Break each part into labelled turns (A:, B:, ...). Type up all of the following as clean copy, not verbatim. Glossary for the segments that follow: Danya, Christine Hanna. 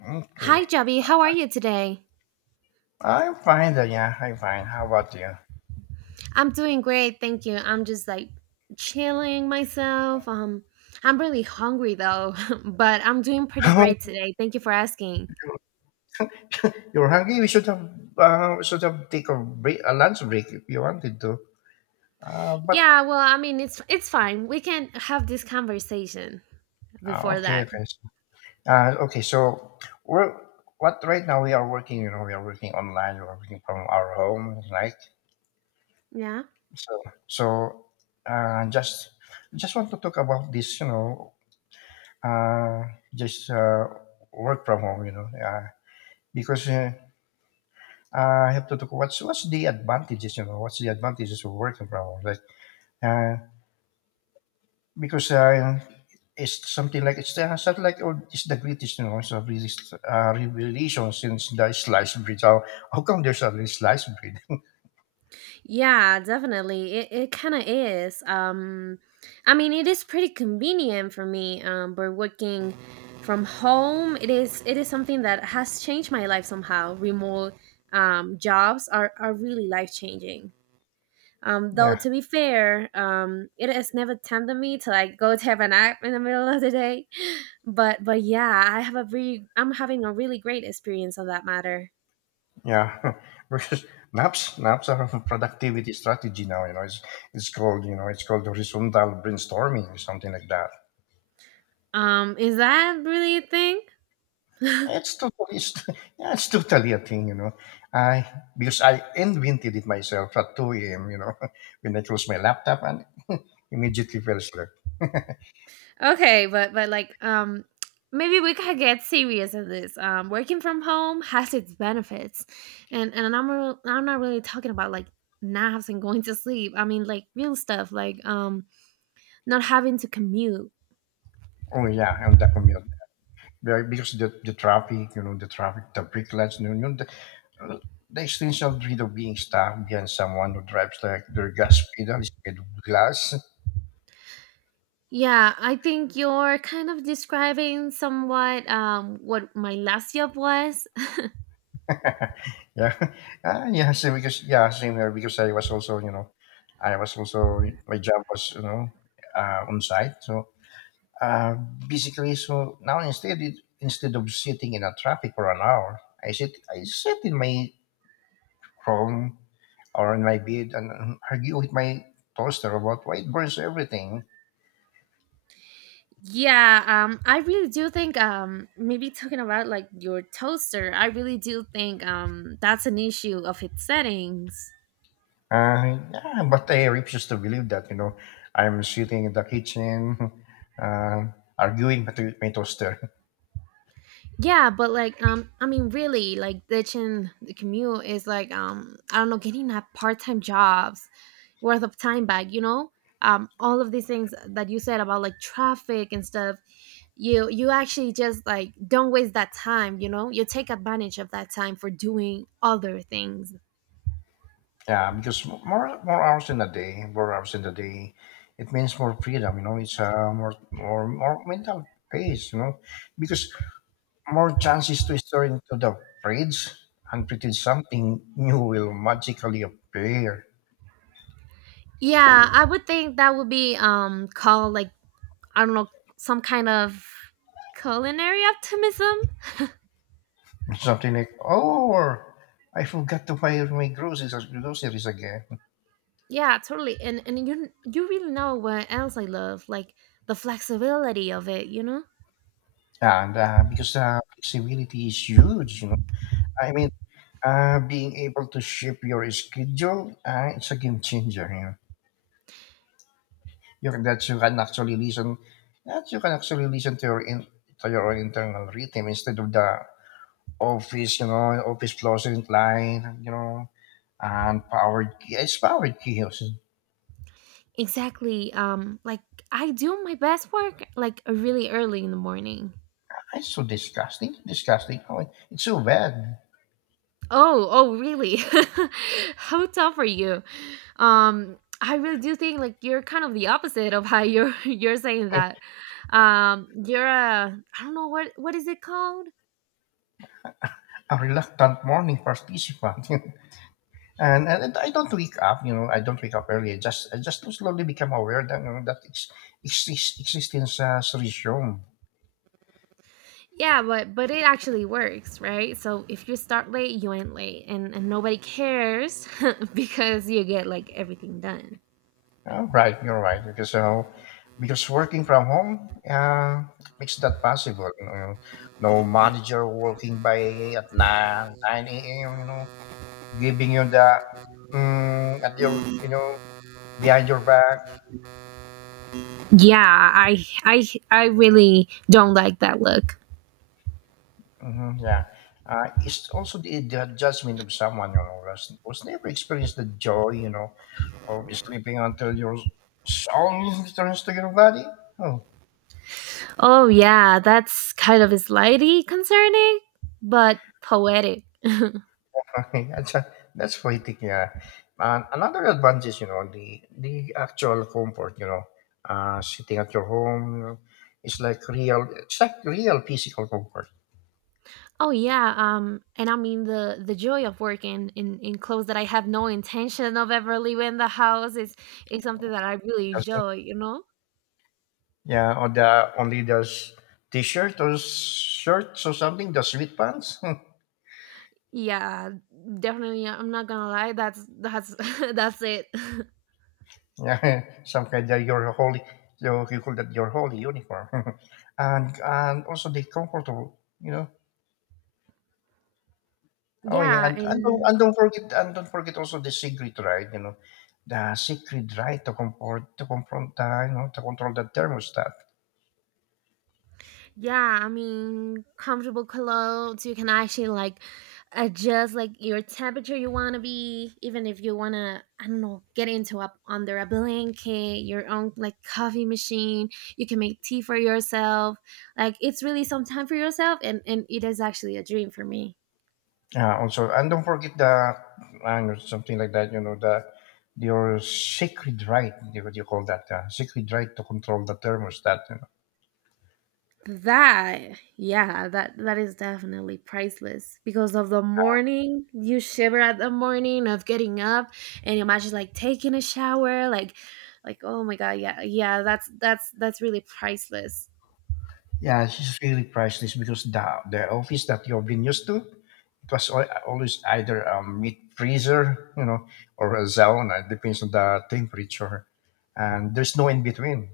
A: Okay.
B: Hi, Jubby. How are you today?
A: I'm fine, Danya. I'm fine. How about you?
B: I'm doing great, thank you. I'm just like chilling myself. I'm really hungry though, but I'm doing pretty great today. Thank you for asking.
A: You're hungry. We should have take a break, a lunch break if you wanted to. But
B: Yeah, well, I mean, it's fine. We can have this conversation before
A: okay,
B: that.
A: okay. Okay. So we're what right now we are working. You know, we are working online. We are working from our home, right?
B: Yeah.
A: So so uh, just just want to talk about this. You know, uh, just work from home. You know, because. I have to talk. What's the advantages? You know, what's the advantages of working from home? Like, uh, because it's something like oh, it's the greatest, you know, it's a really, revelation since the sliced bread. How come there's a really sliced bread?
B: Yeah, definitely. It kind of is. I mean, it is pretty convenient for me but working from home. It is something that has changed my life somehow. Remote jobs are really life-changing. Though
A: Yeah,
B: to be fair, it has never tempted me to like go to have a nap in the middle of the day. But yeah, I'm having a really great experience on that matter.
A: yeah. because Naps are a productivity strategy now. You know, it's called you know it's called horizontal brainstorming or something like that.
B: Is that really a thing?
A: It's totally, it's, yeah, it's totally a thing, you know. I because I invented it myself at 2 a.m. You know, when I closed my laptop and immediately fell asleep.
B: Okay, but like maybe we could get serious on this. Um, working from home has its benefits. And I'm not really talking about like naps and going to sleep. I mean like real stuff like not having to commute.
A: Oh yeah, on the commute. Because the traffic, you know, the traffic, the brake lights, you know, the, the essential dread of being stuck behind someone who drives like their gas pedal is made of glass.
B: Yeah, I think you're kind of describing somewhat what my last job was.
A: yeah. Ah, yeah, same because yeah, same here because I was also, you know, I was also, my job was, you know, on site, so Uh, basically, so now instead of sitting in a traffic for an hour, I sit in my room or in my bed and argue with my toaster about why it burns everything.
B: Yeah, I really do think maybe talking about like your toaster, I really do think that's an issue of its settings.
A: Yeah, but I refuse to believe that. You know, I'm sitting in the kitchen, uh, arguing with my toaster.
B: Yeah, but like I mean really like ditching the commute is like I don't know, getting a part-time job's worth of time back, you know? Um, all of these things that you said about like traffic and stuff, you actually just like don't waste that time, you know? You take advantage of that time for doing other things.
A: Yeah, because more hours in a day, more hours in the day, it means more freedom. You know, it's more mental pace. You know, because more chances to store into the fridge and pretend something new will magically appear.
B: Yeah, I would think that would be called like, I don't know, some kind of culinary optimism.
A: Something like, oh, I forgot to buy my groceries again.
B: Yeah, totally. And you really know what else I love, like the flexibility of it, you know?
A: And because Flexibility is huge, you know. I mean, being able to shape your schedule, it's a game changer. You know, you that you can actually listen, that you can actually listen to your in, to your own internal rhythm instead of the office, you know, office closet line, you know, and power. Yeah, it's power chaos.
B: Exactly. Like I do my best work like really early in the morning.
A: It's so disgusting, disgusting. Oh, it's so bad.
B: Oh, really? How tough are you? I really do think like you're kind of the opposite of how you're you're saying that. You're a, I don't know, what is it called?
A: A reluctant morning participant, and I don't wake up. You know, I don't wake up early. I just slowly become aware that you know, that existence has resumed.
B: Yeah, but it actually works, right? So if you start late, you end late, and nobody cares because you get like everything done.
A: Right, right, you're right because working from home makes that possible. You know, no manager working by at nine a.m. You know, giving you the mm, at your you know behind your back.
B: Yeah, I really don't like that look.
A: Hmm, yeah, it's also the adjustment of someone you know was never experienced the joy you know of sleeping until your soul returns to your body. Oh,
B: Oh yeah, that's kind of slightly concerning, but poetic.
A: Okay, that's poetic, yeah. And another advantage is, you know, the actual comfort, you know, sitting at your home is like real, it's like real physical comfort.
B: Oh yeah, and I mean the joy of working in clothes that I have no intention of ever leaving the house is something that I really
A: Doesn't,
B: enjoy, you know.
A: yeah, or the only those t-shirt or shirts or something, the sweat pants.
B: Yeah, definitely, I'm not gonna lie, that's that's it.
A: Yeah, some kind of your holy, you call that your holy uniform, and also the comfortable, you know. Oh yeah,
B: Yeah,
A: and and don't and
B: and
A: don't forget and don't forget also the secret right, you know, the secret right to comfort to confront the you know to control the thermostat.
B: yeah, I mean, comfortable clothes, you can actually, like, adjust, like, your temperature you wanna be, even if you wanna, I don't know, get into up under a blanket, your own, like, coffee machine, you can make tea for yourself, like, it's really some time for yourself, and it is actually a dream for me.
A: Also, and don't forget the I don't know, something like that, you know, the your sacred right, you- what do you call that? Sacred right to control the thermostat.
B: That, yeah, that is definitely priceless because of the morning, you shiver at the morning of getting up and imagine like taking a shower, like oh my god, yeah, yeah, that's really priceless.
A: Yeah, it's really priceless because the office that you've been used to, it was always either a meat freezer, you know, or a sauna. It depends on the temperature, and there's no in between.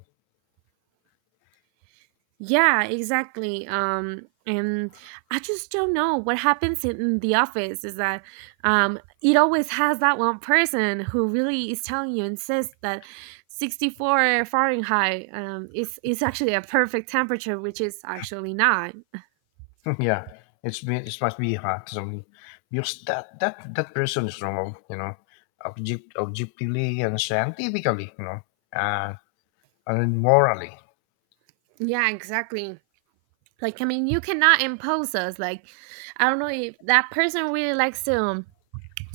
B: Yeah, exactly. And I just don't know what happens in the office is that it always has that one person who really is telling you insists that 64 Fahrenheit is actually a perfect temperature, which is actually not.
A: Yeah, it's been it must be hot. So because that person is wrong, you know, objectively and scientifically, you know, uh, and morally.
B: Yeah, exactly. Like I mean, you cannot impose us. Like I don't know if that person really likes to.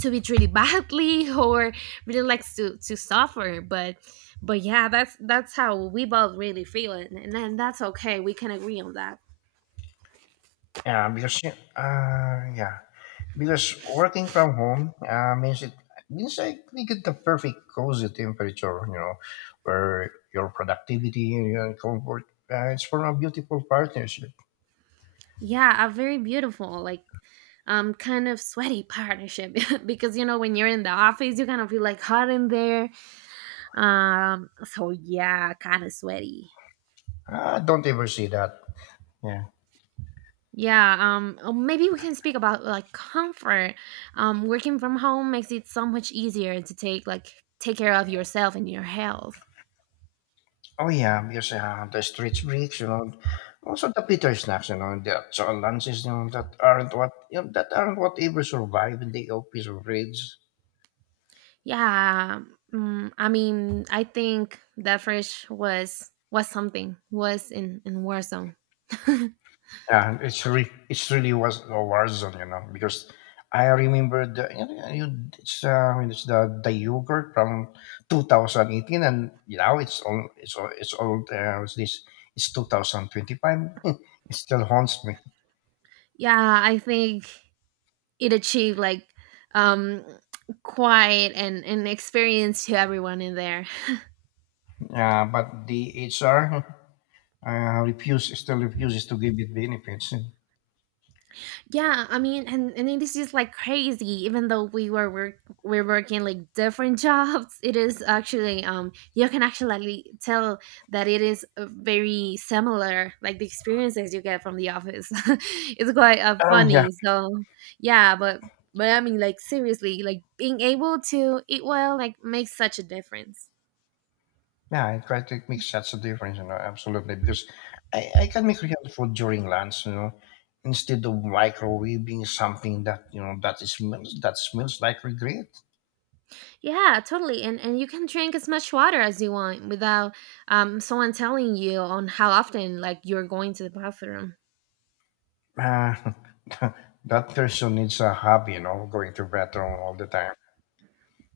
B: To it really badly or really likes to suffer, but yeah, that's how we both really feel, and then that's okay, we can agree on that.
A: Yeah, because uh, yeah. Working from home means I think it's the perfect cozy temperature, you know, where your productivity and your comfort it's from a beautiful partnership.
B: Yeah, a very beautiful like, um, kind of sweaty partnership because you know, when you're in the office you kind of feel like hot in there, um, so yeah, kind of sweaty.
A: I don't ever see that. Yeah.
B: Yeah, um, oh, maybe we can speak about like comfort. Um, working from home makes it so much easier to take like take care of yourself and your health.
A: Oh yeah, because the street breaks, you know, also the Peter snacks, you know, the lunches, you know, that aren't what you know, that aren't what ever survive in the office or fridge.
B: Yeah, mm, I mean, I think that fresh was something was in Warzone.
A: Yeah, it's really was a war zone, you know, because I remember the you know, you- it's I mean, it's the yogurt from 2018, and now it's all it's all it's all it's this it's 2025. It still haunts me.
B: Yeah, I think it achieved like, um quiet and an experience to everyone in there.
A: But the HR refuse still refuses to give it benefits.
B: Yeah, I mean, and it is just like crazy. Even though we're working like different jobs, it is actually um, you can actually tell that it is very similar. Like the experiences you get from the office, it's quite
A: Yeah.
B: funny. So yeah, but I mean, like seriously, like being able to eat well like makes such a difference.
A: Yeah, it right, it makes such a difference, you know, absolutely. Because I can make real food during lunch, you know, instead of microwaving something that, you know, that is smells that smells like regret.
B: Yeah, totally. And you can drink as much water as you want without um, someone telling you on how often like you're going to the bathroom.
A: Uh, that person needs a hobby, you know, going to bathroom all the time.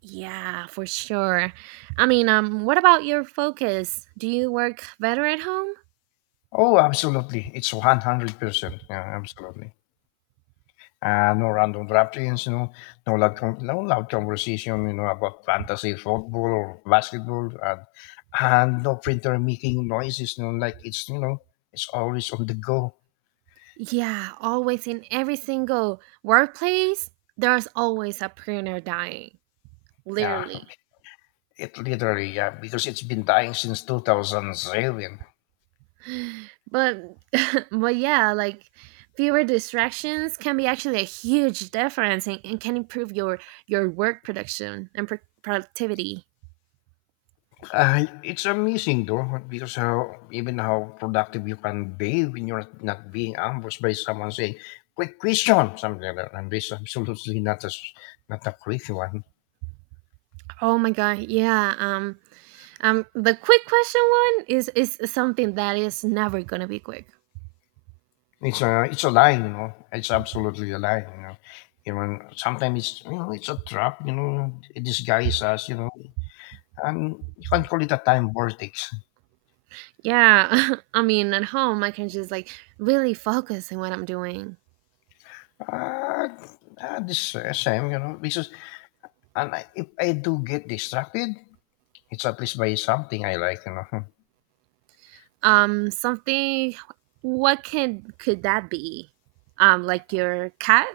B: Yeah, for sure. I mean, what about your focus? Do you work better at home?
A: Oh, absolutely. It's 100%. Yeah, absolutely. No random draftings, you know, no loud conversation, you know, about fantasy football or basketball, and no printer making noises, you know, like it's, you know, it's always on the go.
B: Yeah, always in every single workplace, there's always a printer dying,
A: Yeah,
B: literally.
A: it literally, yeah, because it's been dying since 2007.
B: But but yeah, like fewer distractions can be actually a huge difference and, can improve your work production and productivity.
A: It's amazing though, because how, even how productive you can be when you're not being ambushed by someone saying, quick question, something like that, and this is absolutely not a quick one.
B: Oh my god, yeah. Um, the quick question one is something that is never going to be quick.
A: It's a lie, you know. It's absolutely a lie, you know. Even sometimes it's you know it's a trap, you know. It disguises us, you know. And you can call it a time vortex.
B: Yeah, I mean, at home, I can just like really focus on what I'm doing.
A: Uh, this Same, you know, because and if I do get distracted, it's at least by something I like, you know.
B: Something. What can could that be? Like your cat.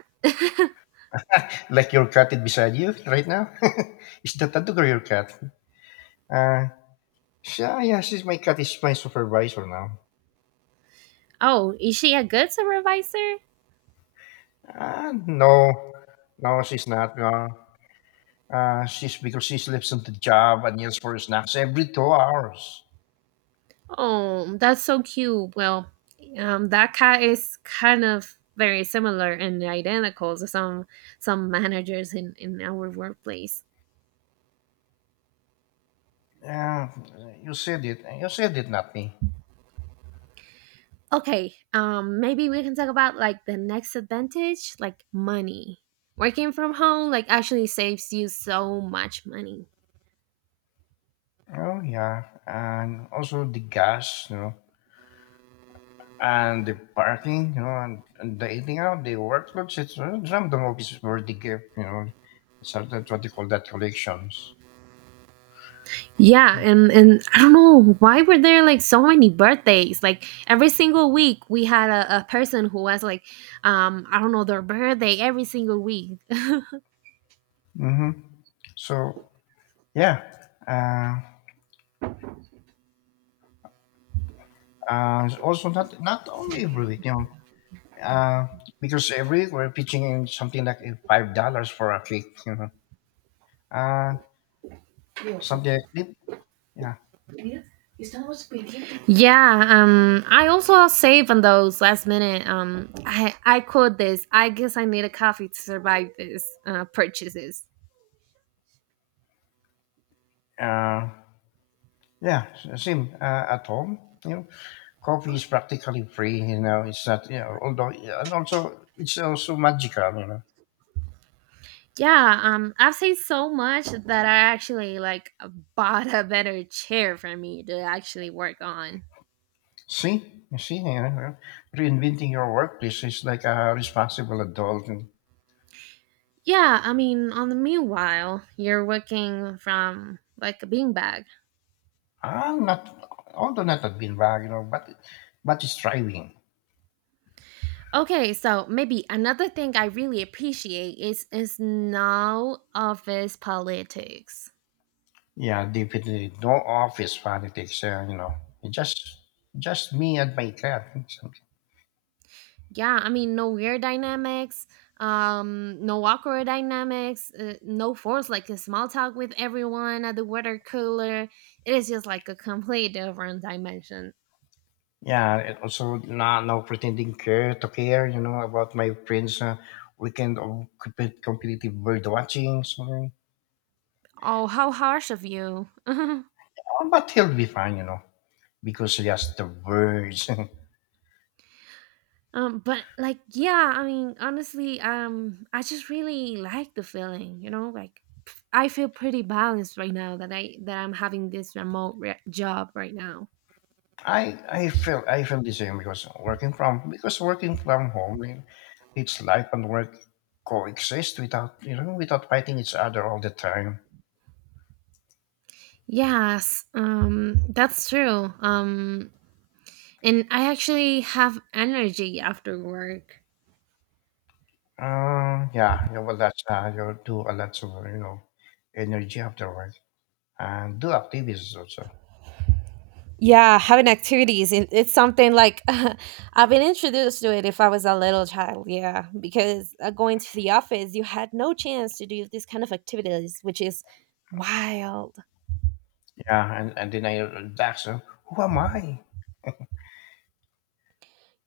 A: Like your cat is beside you right now. Is that a dog or your cat? Uh, yeah, yeah, she's my cat. Is my supervisor now.
B: Oh, is she a good supervisor?
A: Uh, no, no, she's not. No. She's because she sleeps on the job and yells for snacks every 2 hours.
B: Oh, that's so cute. Well, that cat is kind of very similar and identical to some managers in our workplace.
A: Yeah, you said it. You said it, not me.
B: Okay, maybe we can talk about like the next advantage, like money. Working from home like actually saves you so much money.
A: Oh yeah, and also the gas, you know, and the parking, you know, and the eating out, the workloads. It's Some of it is worth the gift, you know. So that's what they call that collections.
B: Yeah, and I don't know why were there like so many birthdays. Like every single week we had a person who was like, I don't know their birthday every single week.
A: Mm-hmm. So yeah, uh, also not not only every week, you know. Uh, because every week we're pitching something like $5 for a cake, you know. Uh, Something like that. Yeah.
B: Yeah, I also save on those last minute. I quote this. I guess I need a coffee to survive this purchases.
A: Uh, Same at home. You know, coffee is practically free. You know, it's not. You know, although and also it's also magical, you know.
B: Yeah, I've saved so much that I actually like bought a better chair for me to actually work on.
A: See, you know, reinventing your workplace is like a responsible adult. And
B: Yeah, I mean, on the meanwhile, you're working from like a beanbag.
A: I'm not, although not a beanbag, you know, but it's thriving.
B: Okay, so maybe another thing I really appreciate is no office politics.
A: Yeah, definitely. No office politics. You know, just just me and my cat. Something.
B: Yeah, I mean, no weird dynamics, um, no awkward dynamics, no force like a small talk with everyone at the water cooler. It is just like a complete different dimension.
A: Yeah, and also not no pretending care to care. You know about my friends' weekend of competitive bird watching. Something.
B: Oh, how harsh of you. Um,
A: Oh, but he'll be fine. You know, because just the birds.
B: but like yeah, I mean honestly, um, I just really like the feeling, you know, like pff, I feel pretty balanced right now that I that I'm having this remote job right now.
A: I feel the same because working from home, you know, it's life and work coexist without you know without fighting each other all the time.
B: Yes, um, that's true, um, and I actually have energy after work.
A: Yeah, yeah, well, that's you do a lot of you know energy afterward and do activities also.
B: Yeah, having activities, it's something like I've been introduced to it if I was a little child. Yeah, because going to the office, you had no chance to do this kind of activities, which is wild.
A: Yeah, and then I that's who am I?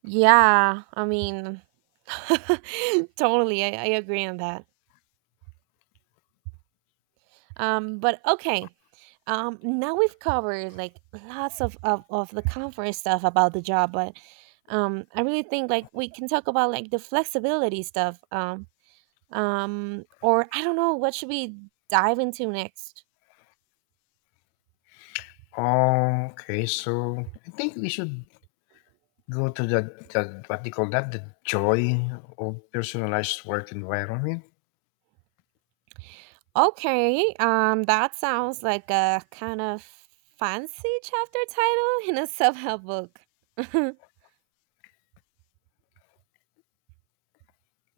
B: Yeah, I mean, totally, I agree on that. But okay. Now we've covered like lots of the comfort stuff about the job, but I really think like we can talk about like the flexibility stuff. Um, or I don't know what should we dive into next.
A: Okay, so I think we should go to the what they call that the joy of personalized work environment.
B: Okay, that sounds like a kind of fancy chapter title in a self-help book.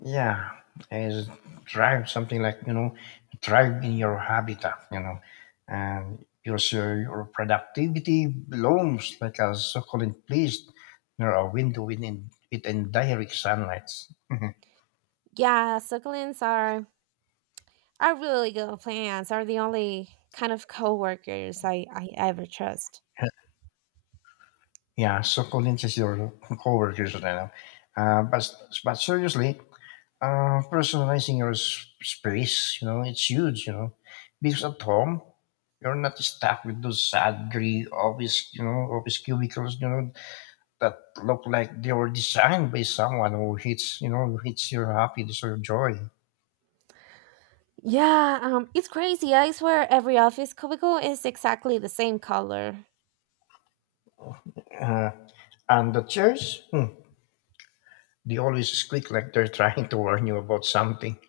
A: Yeah, is drive something like you know, drive in your habitat, you know, and your so your productivity blooms like a succulent place near a window within direct sunlight.
B: Yeah, succulents are our really good plans are the only kind of coworkers I ever trust.
A: Yeah, succulent is your coworkers, you know. Uh, but but seriously, personalizing your space, you know, it's huge, you know, because at home you're not stuck with those sad, gray office, you know, office cubicles, you know that look like they were designed by someone who hits you know hits your happiness or joy.
B: Yeah, it's crazy. I swear every office cubicle is exactly the same color.
A: Uh, and the chairs, hmm, they always squeak like they're trying to warn you about something.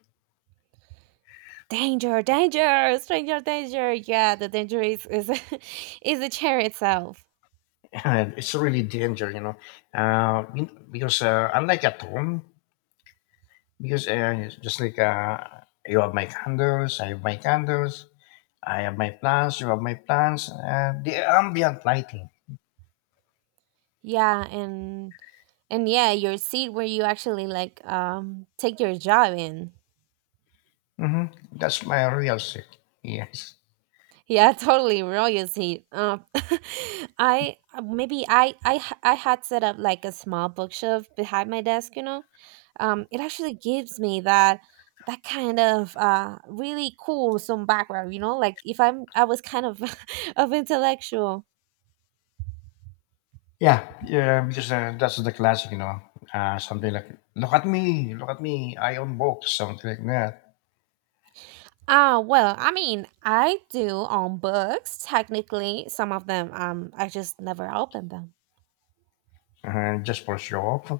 B: Danger, danger, stranger danger. Yeah, the danger is, is the chair itself.
A: And it's really danger, you know. You- because Unlike at home, because just like you have my candles, I have my candles, I have my plants, you have my plants. The ambient lighting.
B: Yeah, and yeah, your seat where you actually like um, take your job in.
A: hmm That's my real sick. Yes.
B: Yeah, totally royalty. I maybe I I had set up like a small bookshelf behind my desk. You know, it actually gives me that that kind of uh, really cool some background. You know, like if I'm I was kind of of intellectual.
A: Yeah, yeah, because that's the classic, you know. Something like, look at me, I own books, something like that.
B: Ah, well, I mean, I do own books technically. Some of them, I just never open them.
A: Just for show off.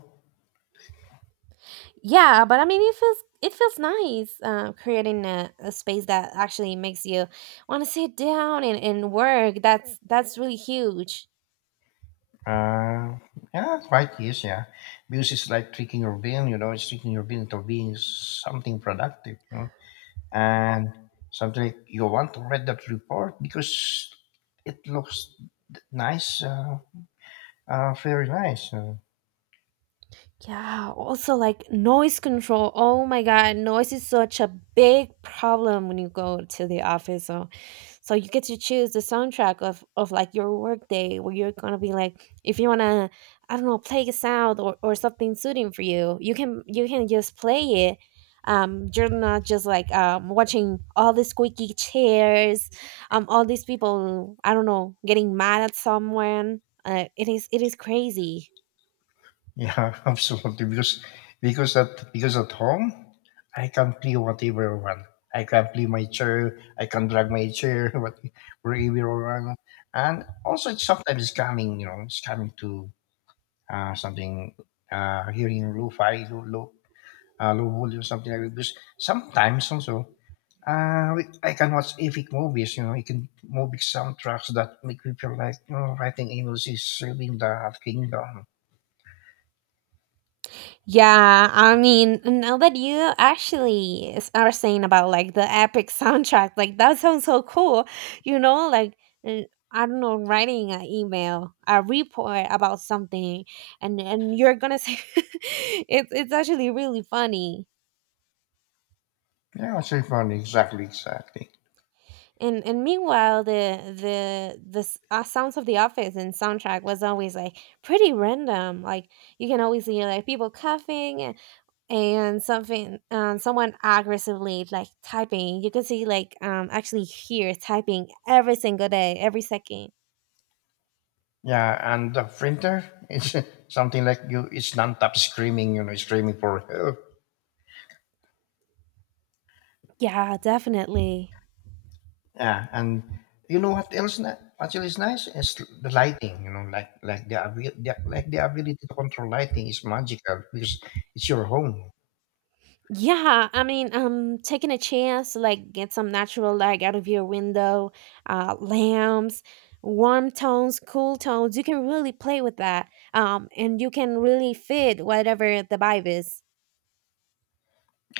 B: Yeah, but I mean it feels nice, creating a space that actually makes you want to sit down and, work. That's really huge.
A: Uh, yeah, quite yes, yeah. Because it's like tricking your brain, you know, it's tricking your brain into being something productive, you know. And something like, you want to read that report because it looks nice, very nice.
B: Yeah, also like noise control. Oh my god, noise is such a big problem when you go to the office, so so you get to choose the soundtrack of like your work day, where you're gonna be like if you wanna, I don't know, play a sound or, something suiting for you, you can just play it. You're not just like watching all the squeaky chairs, all these people I don't know getting mad at someone. It is crazy.
A: Yeah, absolutely. Because at home, I can play whatever I want. I can play my chair. I can drag my chair wherever I want. And also, it's sometimes it's coming. You know, it's coming to something, hearing lo-fi, low volume, something like that. Because sometimes also, I can watch epic movies. You know, you can movie soundtracks that make me feel like you know, writing emails is serving the kingdom.
B: Yeah, I mean, now that you actually are saying about like the epic soundtrack, like that sounds so cool. You know, like uh, I don't know, writing an email, a report about something, and you're gonna say it's actually really funny.
A: Yeah, it's funny. Exactly, exactly.
B: And meanwhile, the sounds of the office and soundtrack was always like pretty random. Like you can always hear like people coughing and something, someone aggressively like typing. You can see like actually here typing every single day, every second.
A: Yeah, and the printer is something like you. It's non-stop screaming, you know, screaming for help.
B: Yeah, definitely.
A: Yeah, and you know what else? Actually, is nice is the lighting. You know, like the like the ability to control lighting is magical because it's your home.
B: Yeah, I mean, taking a chance to like get some natural light out of your window, lamps, warm tones, cool tones, you can really play with that. And you can really fit whatever the vibe is.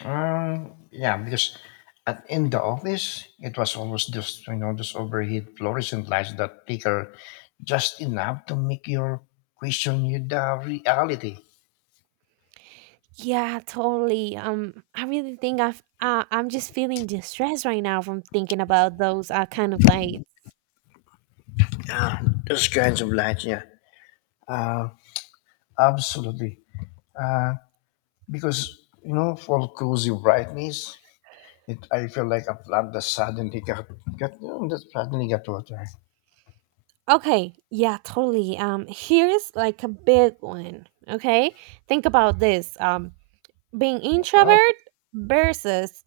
A: Yeah, because at in the office it was always just you know this overhead fluorescent lights that flicker just enough to make you question you the reality.
B: Yeah, totally. I really think I've I'm just feeling distressed right now from thinking about those kind of like.
A: Yeah, those kinds of lights. Yeah, uh, absolutely. Uh, because you know, for cozy brightness, it I feel like a plant that suddenly got you know, that suddenly got water.
B: Okay, yeah, totally. Here's like a big one. Okay, think about this. Being
A: Oh,
B: introvert versus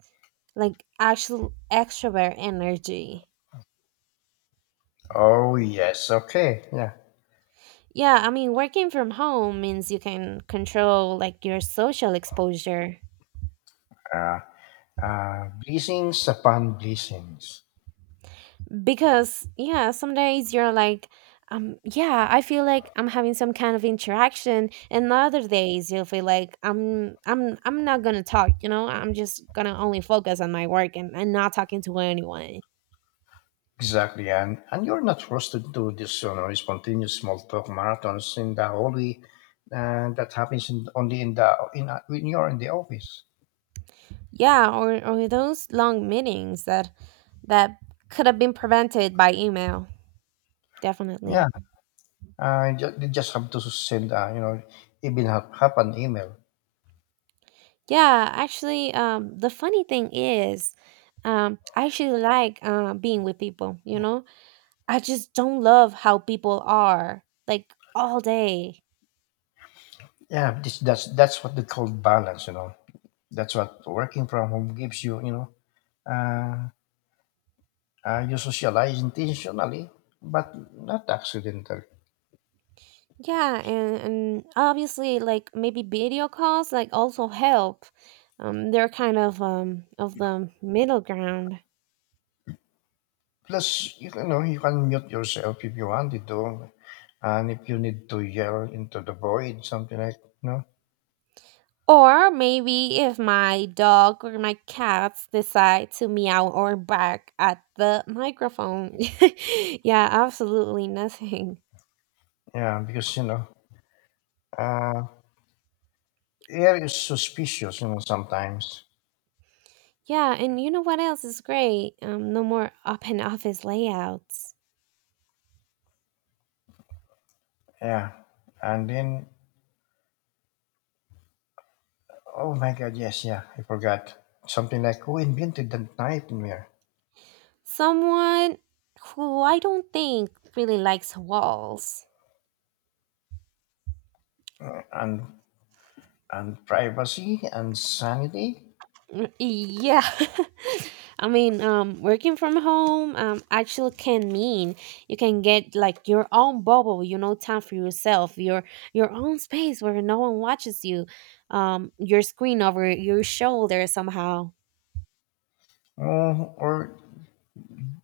B: like actual extrovert energy.
A: oh yes, okay, yeah.
B: Yeah, I mean, working from home means you can control like your social exposure,
A: Uh, Blessings upon blessings.
B: because yeah, some days you're like, yeah, I feel like I'm having some kind of interaction, and other days you'll feel like I'm not gonna talk, you know, I'm just gonna only focus on my work and, not talking to anyone.
A: Exactly, and you're not forced to do this, you know, spontaneous small talk marathons in the hallway, that happens only when you're in the office.
B: Yeah, or those long meetings that that could have been prevented by email.
A: Yeah.
B: Definitely.
A: They just have to send, you know, even have an email.
B: Yeah, actually, the funny thing is, I actually like being with people, you know. I just don't love how people are like all day.
A: Yeah, this, that's what they call balance. You know, that's what working from home gives you. You know, uh, you socialize intentionally, but not accidentally.
B: Yeah, and obviously like maybe video calls like also help. They're kind of the middle ground.
A: Plus, you know, you can mute yourself if you wanted to, and if you need to yell into the void, something like you know,
B: Or maybe if my dog or my cats decide to meow or bark at the microphone. Yeah, absolutely nothing.
A: yeah, because you know, uh, air is suspicious. You know, sometimes,
B: Yeah, and you know what else is great? No more open office layouts.
A: yeah, and then, oh my God, yes, yeah, I forgot. Something like who invented the nightmare?
B: Someone who I don't think really likes walls.
A: Uh, and and privacy and sanity,
B: Yeah. I mean, working from home, actually can mean you can get like your own bubble, you know, time for yourself, your own space where no one watches you, your screen over your shoulder somehow.
A: oh, or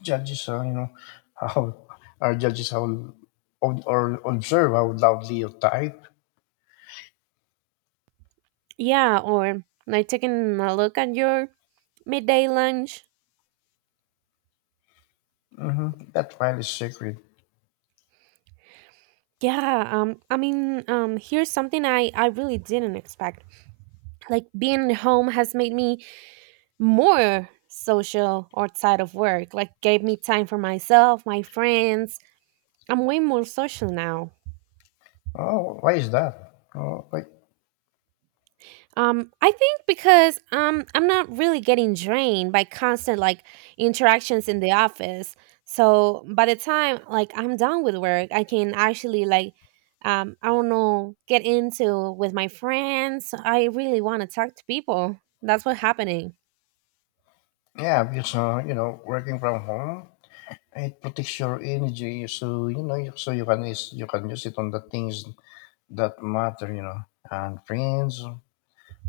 A: judges, you know, how our judges how ob- or observe how loudly you type.
B: Yeah, or like taking a look at your midday lunch.
A: That file is sacred.
B: Yeah, I mean, here's something I really didn't expect. Like being home has made me more social outside of work, like gave me time for myself, my friends. I'm way more social now.
A: Oh, why is that? Oh, like
B: I think because I'm not really getting drained by constant like interactions in the office, so by the time like I'm done with work, I can actually like, I don't know, get into with my friends. I really want to talk to people. That's what's happening.
A: yeah, because you know, working from home, it protects your energy, so you know, so you can use it on the things that matter, you know, and friends,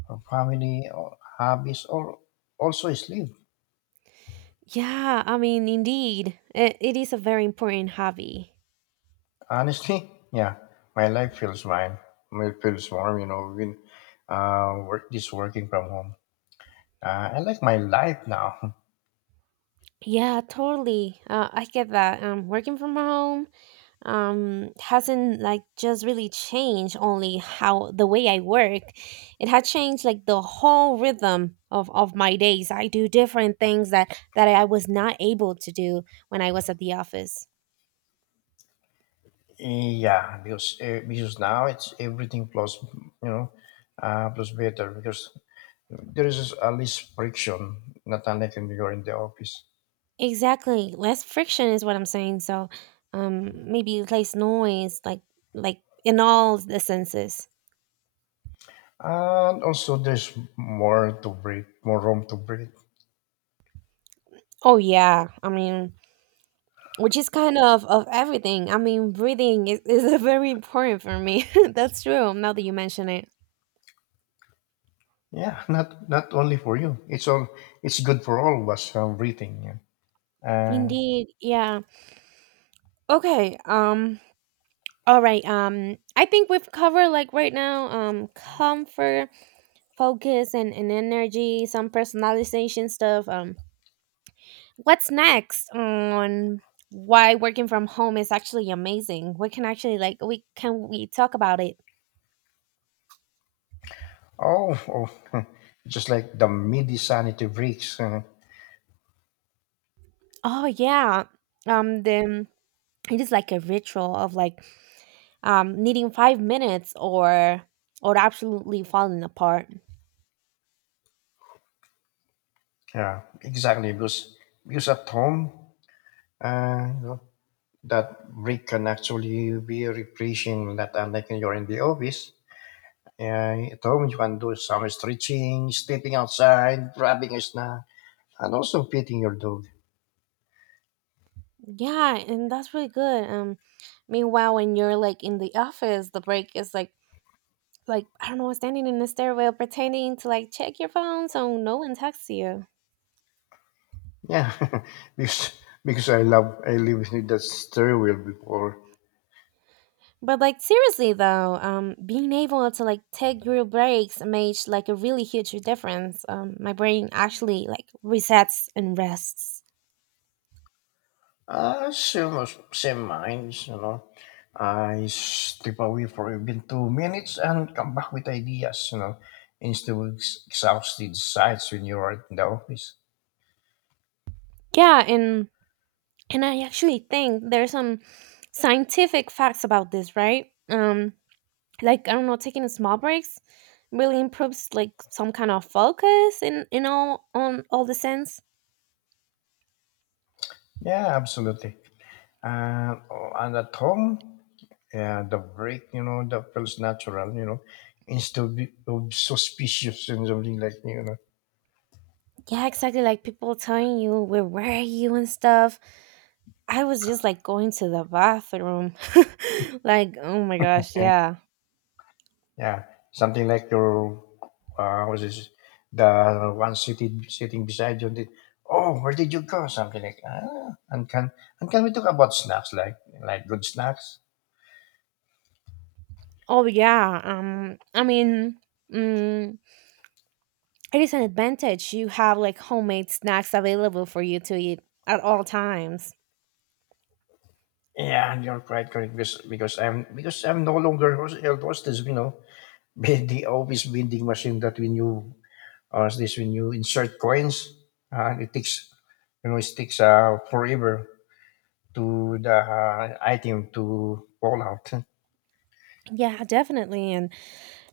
A: or family, or hobbies, or also sleep.
B: Yeah, I mean, indeed, it is a very important hobby.
A: Honestly, yeah, my life feels mine. It feels warm, you know, when working from home. I like my life now.
B: Yeah, totally. I get that. Working from home, hasn't like just really changed only how the way I work. It had changed like the whole rhythm of, my days. I do different things that, I was not able to do when I was at the office.
A: Yeah, because now it's everything plus, you know, plus better because there is at least friction, not unlike when you're in the office.
B: Exactly. Less friction is what I'm saying. So maybe less noise, like in all the senses.
A: And also, there's more to breathe, more room to breathe.
B: Oh yeah, I mean, which is kind of everything. I mean, breathing is very important for me. That's true. Now that you mention it,
A: Yeah, not not only for you. It's all it's good for all of us breathing. Yeah. Uh,
B: indeed, yeah. Okay. All right. I think we've covered like right now. Comfort, focus, and energy. Some personalization stuff. What's next on why working from home is actually amazing? We can actually like we talk about it.
A: oh, oh, just like the midi sanity breaks.
B: Oh yeah. Then it is like a ritual of like needing 5 minutes or absolutely falling apart.
A: Yeah, exactly. Because at home, you know, that break can actually be refreshing. Not unlike when you're in the office. At home, you can do some stretching, stepping outside, grabbing a snack, and also feeding your dog.
B: Yeah, and that's really good. Meanwhile, when you're like in the office, the break is like, I don't know, standing in the stairwell pretending to like check your phone so no one texts you.
A: Yeah, because I live in that stairwell before.
B: But like seriously though, being able to like take your breaks made like a really huge difference. My brain actually like resets and rests.
A: Same, same minds, you know. I step away for even two minutes and come back with ideas, you know, instead of exhausted sights when you are in the office.
B: Yeah, and I actually think there's some scientific facts about this, right? Like I don't know, taking small breaks really improves like some kind of focus in all on all the sense.
A: Yeah, absolutely. And, oh, and at home, yeah, the break, you know, that feels natural, you know, instead of suspicious and something like, you know.
B: Yeah, exactly. Like people telling you where were you and stuff. I was just like going to the bathroom. Like, oh my gosh, yeah.
A: Yeah, something like your what is it? The one sitting sitting beside you? Did, oh, where did you go? Something like ah, and can we talk about snacks like good snacks?
B: Oh yeah. I mean, mm, it is an advantage you have like homemade snacks available for you to eat at all times.
A: Yeah, and you're quite correct because I'm no longer held hostage. You know, with the office vending machine that when you insert coins, it takes you know it takes forever to the item to fall out.
B: Yeah, definitely. And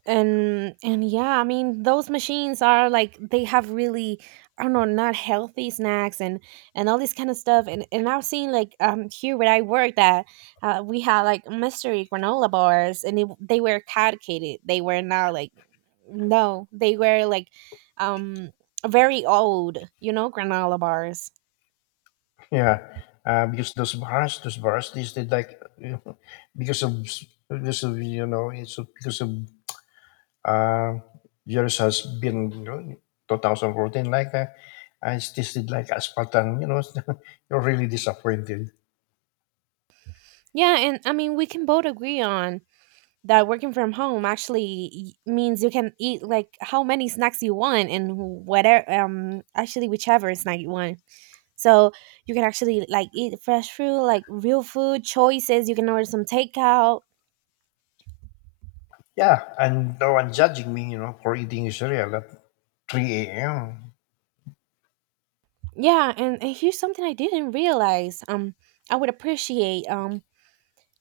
B: and and yeah, I mean, those machines are like they have really, I don't know, not healthy snacks and all this kind of stuff. And I've seen like here where I work that we had like mystery granola bars, and they were caducated. They were not like, no, they were like um very old, you know, granola bars.
A: Yeah, because those bars, they did like because of because of you know it's because of uh, yours has been you know 2014 like I tasted like asphalt and you know you're really disappointed.
B: Yeah, and I mean, we can both agree on that working from home actually means you can eat like how many snacks you want, and whatever, actually whichever snack you want. So you can actually like eat fresh food, like real food choices. You can order some takeout.
A: Yeah, and no one judging me, you know, for eating cereal at 3 a.m.
B: Yeah, and here's something I didn't realize, I would appreciate.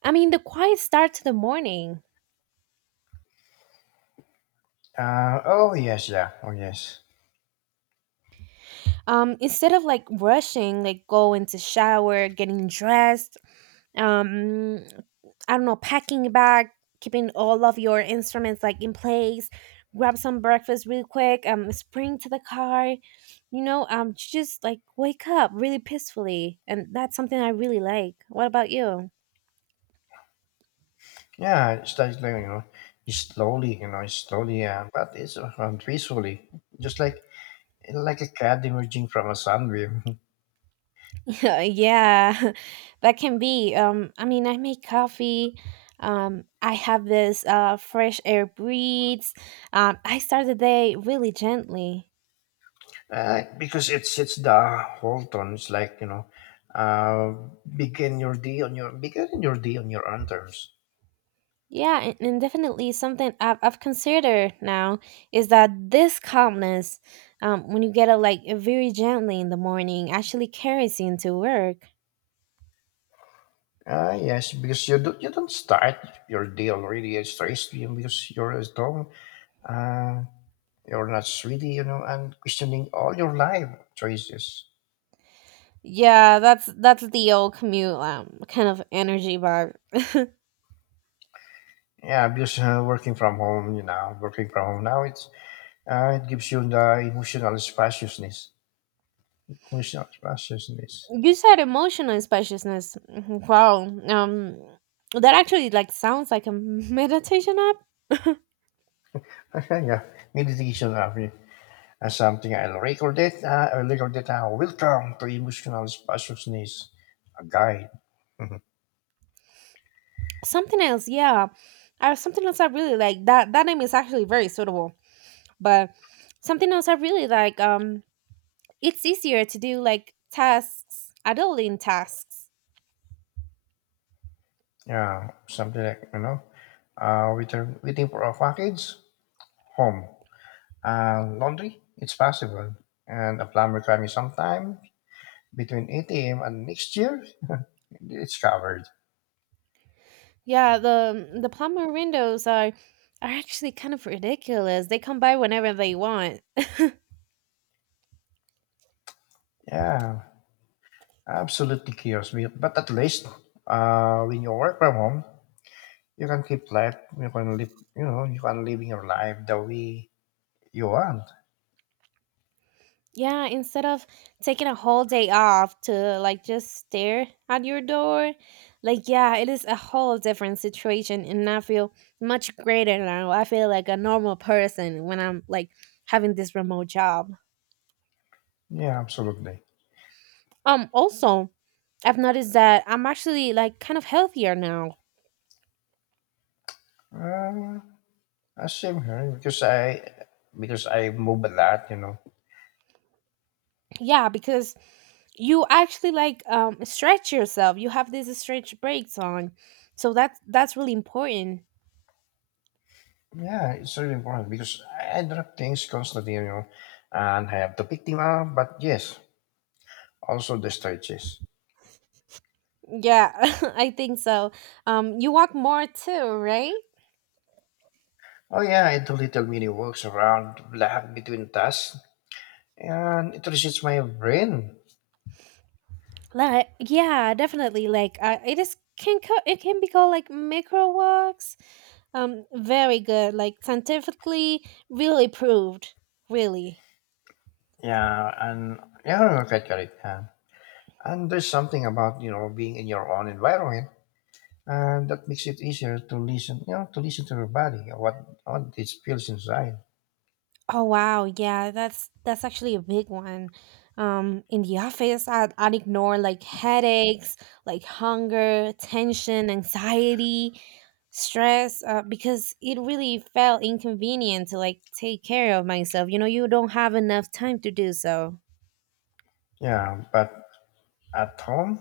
B: I mean the quiet start to the morning.
A: Oh yes, yeah, oh yes,
B: Instead of like rushing, like going to shower, getting dressed, um I don't know, packing a bag, keeping all of your instruments like in place, grab some breakfast real quick, spring to the car, you know, just like wake up really peacefully, and that's something I really like. What about you?
A: yeah. It's like you know, it's slowly, you know, but it's peacefully, just like a cat emerging from a sunbeam.
B: Yeah, that can be. I mean, I make coffee. I have this fresh air breathes. I start the day really gently.
A: Because it's the whole tone it's like you know uh, begin your day on your own terms.
B: Yeah, and definitely something I've considered now is that this calmness, when you get it like very gently in the morning, actually carries you into work.
A: Ah yes, because you do, you don't start your day already as stressed you know, because you're at home. Uh, you're not really, you know, and questioning all your life choices.
B: Yeah, that's the old commute, kind of energy vibe.
A: Yeah, because working from home, you know, working from home now, it's it gives you the emotional spaciousness. Emotional spaciousness.
B: You said emotional spaciousness. Mhm, wow, um that actually like sounds like a meditation app.
A: Yeah. Meditation are something I'll record it. I'll record it now. Welcome to Emotional Spaciousness, a guide. Mhm.
B: Something else, yeah. Something else I really like, that name is actually very suitable. But something else I really like, it's easier to do like tasks, adulting tasks.
A: Yeah, something like, you know, waiting for a package, home, and laundry. It's possible. And a plumber coming sometime between 8 a.m. and next year, it's covered.
B: Yeah, the plumber windows are actually kind of ridiculous. They come by whenever they want.
A: Yeah, absolutely chaos. But at least when you work from home, you can keep life. You can live. You know, you can live your life the way you want.
B: Yeah, instead of taking a whole day off to like just stare at your door, like yeah, it is a whole different situation and I feel much greater now. I feel like a normal person when I'm like having this remote job.
A: Yeah, absolutely.
B: Also, I've noticed that I'm actually like kind of healthier now.
A: Uh, Same here because I move a lot. You know.
B: Yeah, because you actually like stretch yourself. You have these stretch breaks on. So that's really important.
A: Yeah, it's really important because I drop things constantly. You know, and I have to pick them up. But yes, also the stretches.
B: Yeah, I think so. You walk more too, right?
A: Oh yeah, I do little mini walks around black between tasks, and it resets my brain.
B: Like, yeah, definitely. Like, it is, it can be called like micro walks. Very good. Like scientifically, really proved. Really.
A: Yeah, and yeah, okay, correct. Yeah. And there's something about you know being in your own environment, and that makes it easier to listen. You know, to listen to your body, what it feels inside.
B: Oh wow, yeah, that's actually a big one. In the office, I'd ignore like headaches, like hunger, tension, anxiety, stress, because it really felt inconvenient to like take care of myself. You know, you don't have enough time to do so.
A: Yeah, but at home,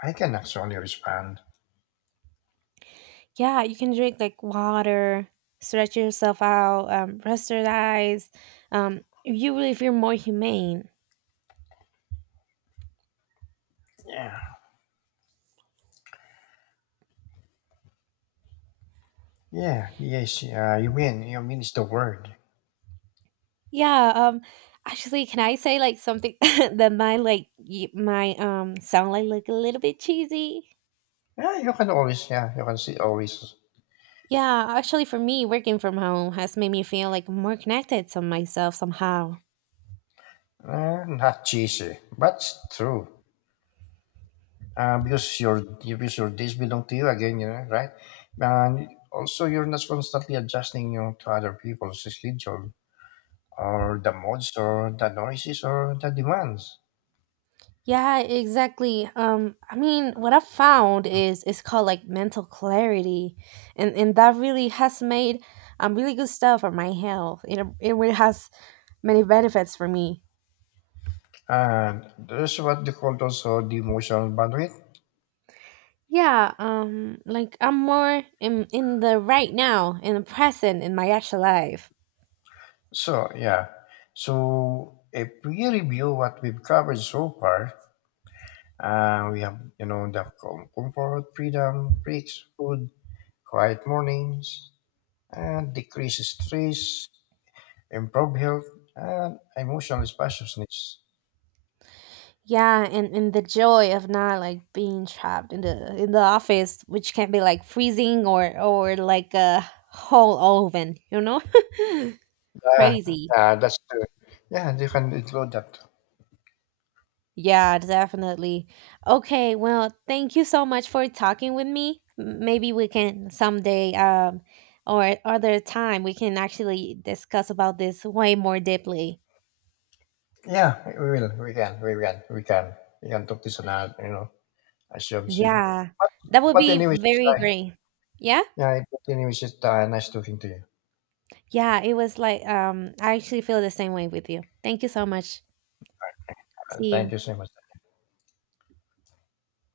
A: I can actually respond.
B: Yeah, you can drink like water, stretch yourself out, rest your eyes. You really feel more humane.
A: Yeah, yeah, yes. You mean it's the word.
B: Yeah, actually, can I say, like, something that might, like, y might, sound like a little bit cheesy?
A: Yeah, you can always. Yeah, you can see always.
B: Yeah, actually, for me, working from home has made me feel, like, more connected to myself somehow.
A: Not cheesy, but it's true. Because your days belong to you again. You know, right? And also, you're not constantly adjusting you know, to other people's schedule or the modes, or the noises or the demands.
B: Yeah, exactly. I mean, what I found is it's called, like, mental clarity, and that really has made, really good stuff for my health. It really has many benefits for me.
A: And that's what they call also the emotional bandwidth.
B: Yeah, like I'm more in the right now, in the present, in my actual life.
A: So yeah. So if we review what we've covered so far, we have you know the comfort, freedom, breaks, food, quiet mornings, and decreased stress, improved health, and emotional spaciousness.
B: Yeah, and the joy of not like being trapped in the office, which can be like freezing or like a whole oven, you know?
A: Yeah,
B: Crazy.
A: yeah, that's true. Yeah, you can include that.
B: Yeah, definitely. Okay, well, thank you so much for talking with me. Maybe we can someday, or other time, we can actually discuss about this way more deeply.
A: Yeah, we will. We can talk this another, you know, as you have said.
B: Yeah,
A: But,
B: that would
A: but
B: be
A: anyways, it's
B: very
A: like,
B: great. Yeah?
A: Yeah, but anyways, it's nice talking to you.
B: Yeah, it was like I actually feel the same way with you. Thank you so much. See
A: Thank
B: you.
A: you so much.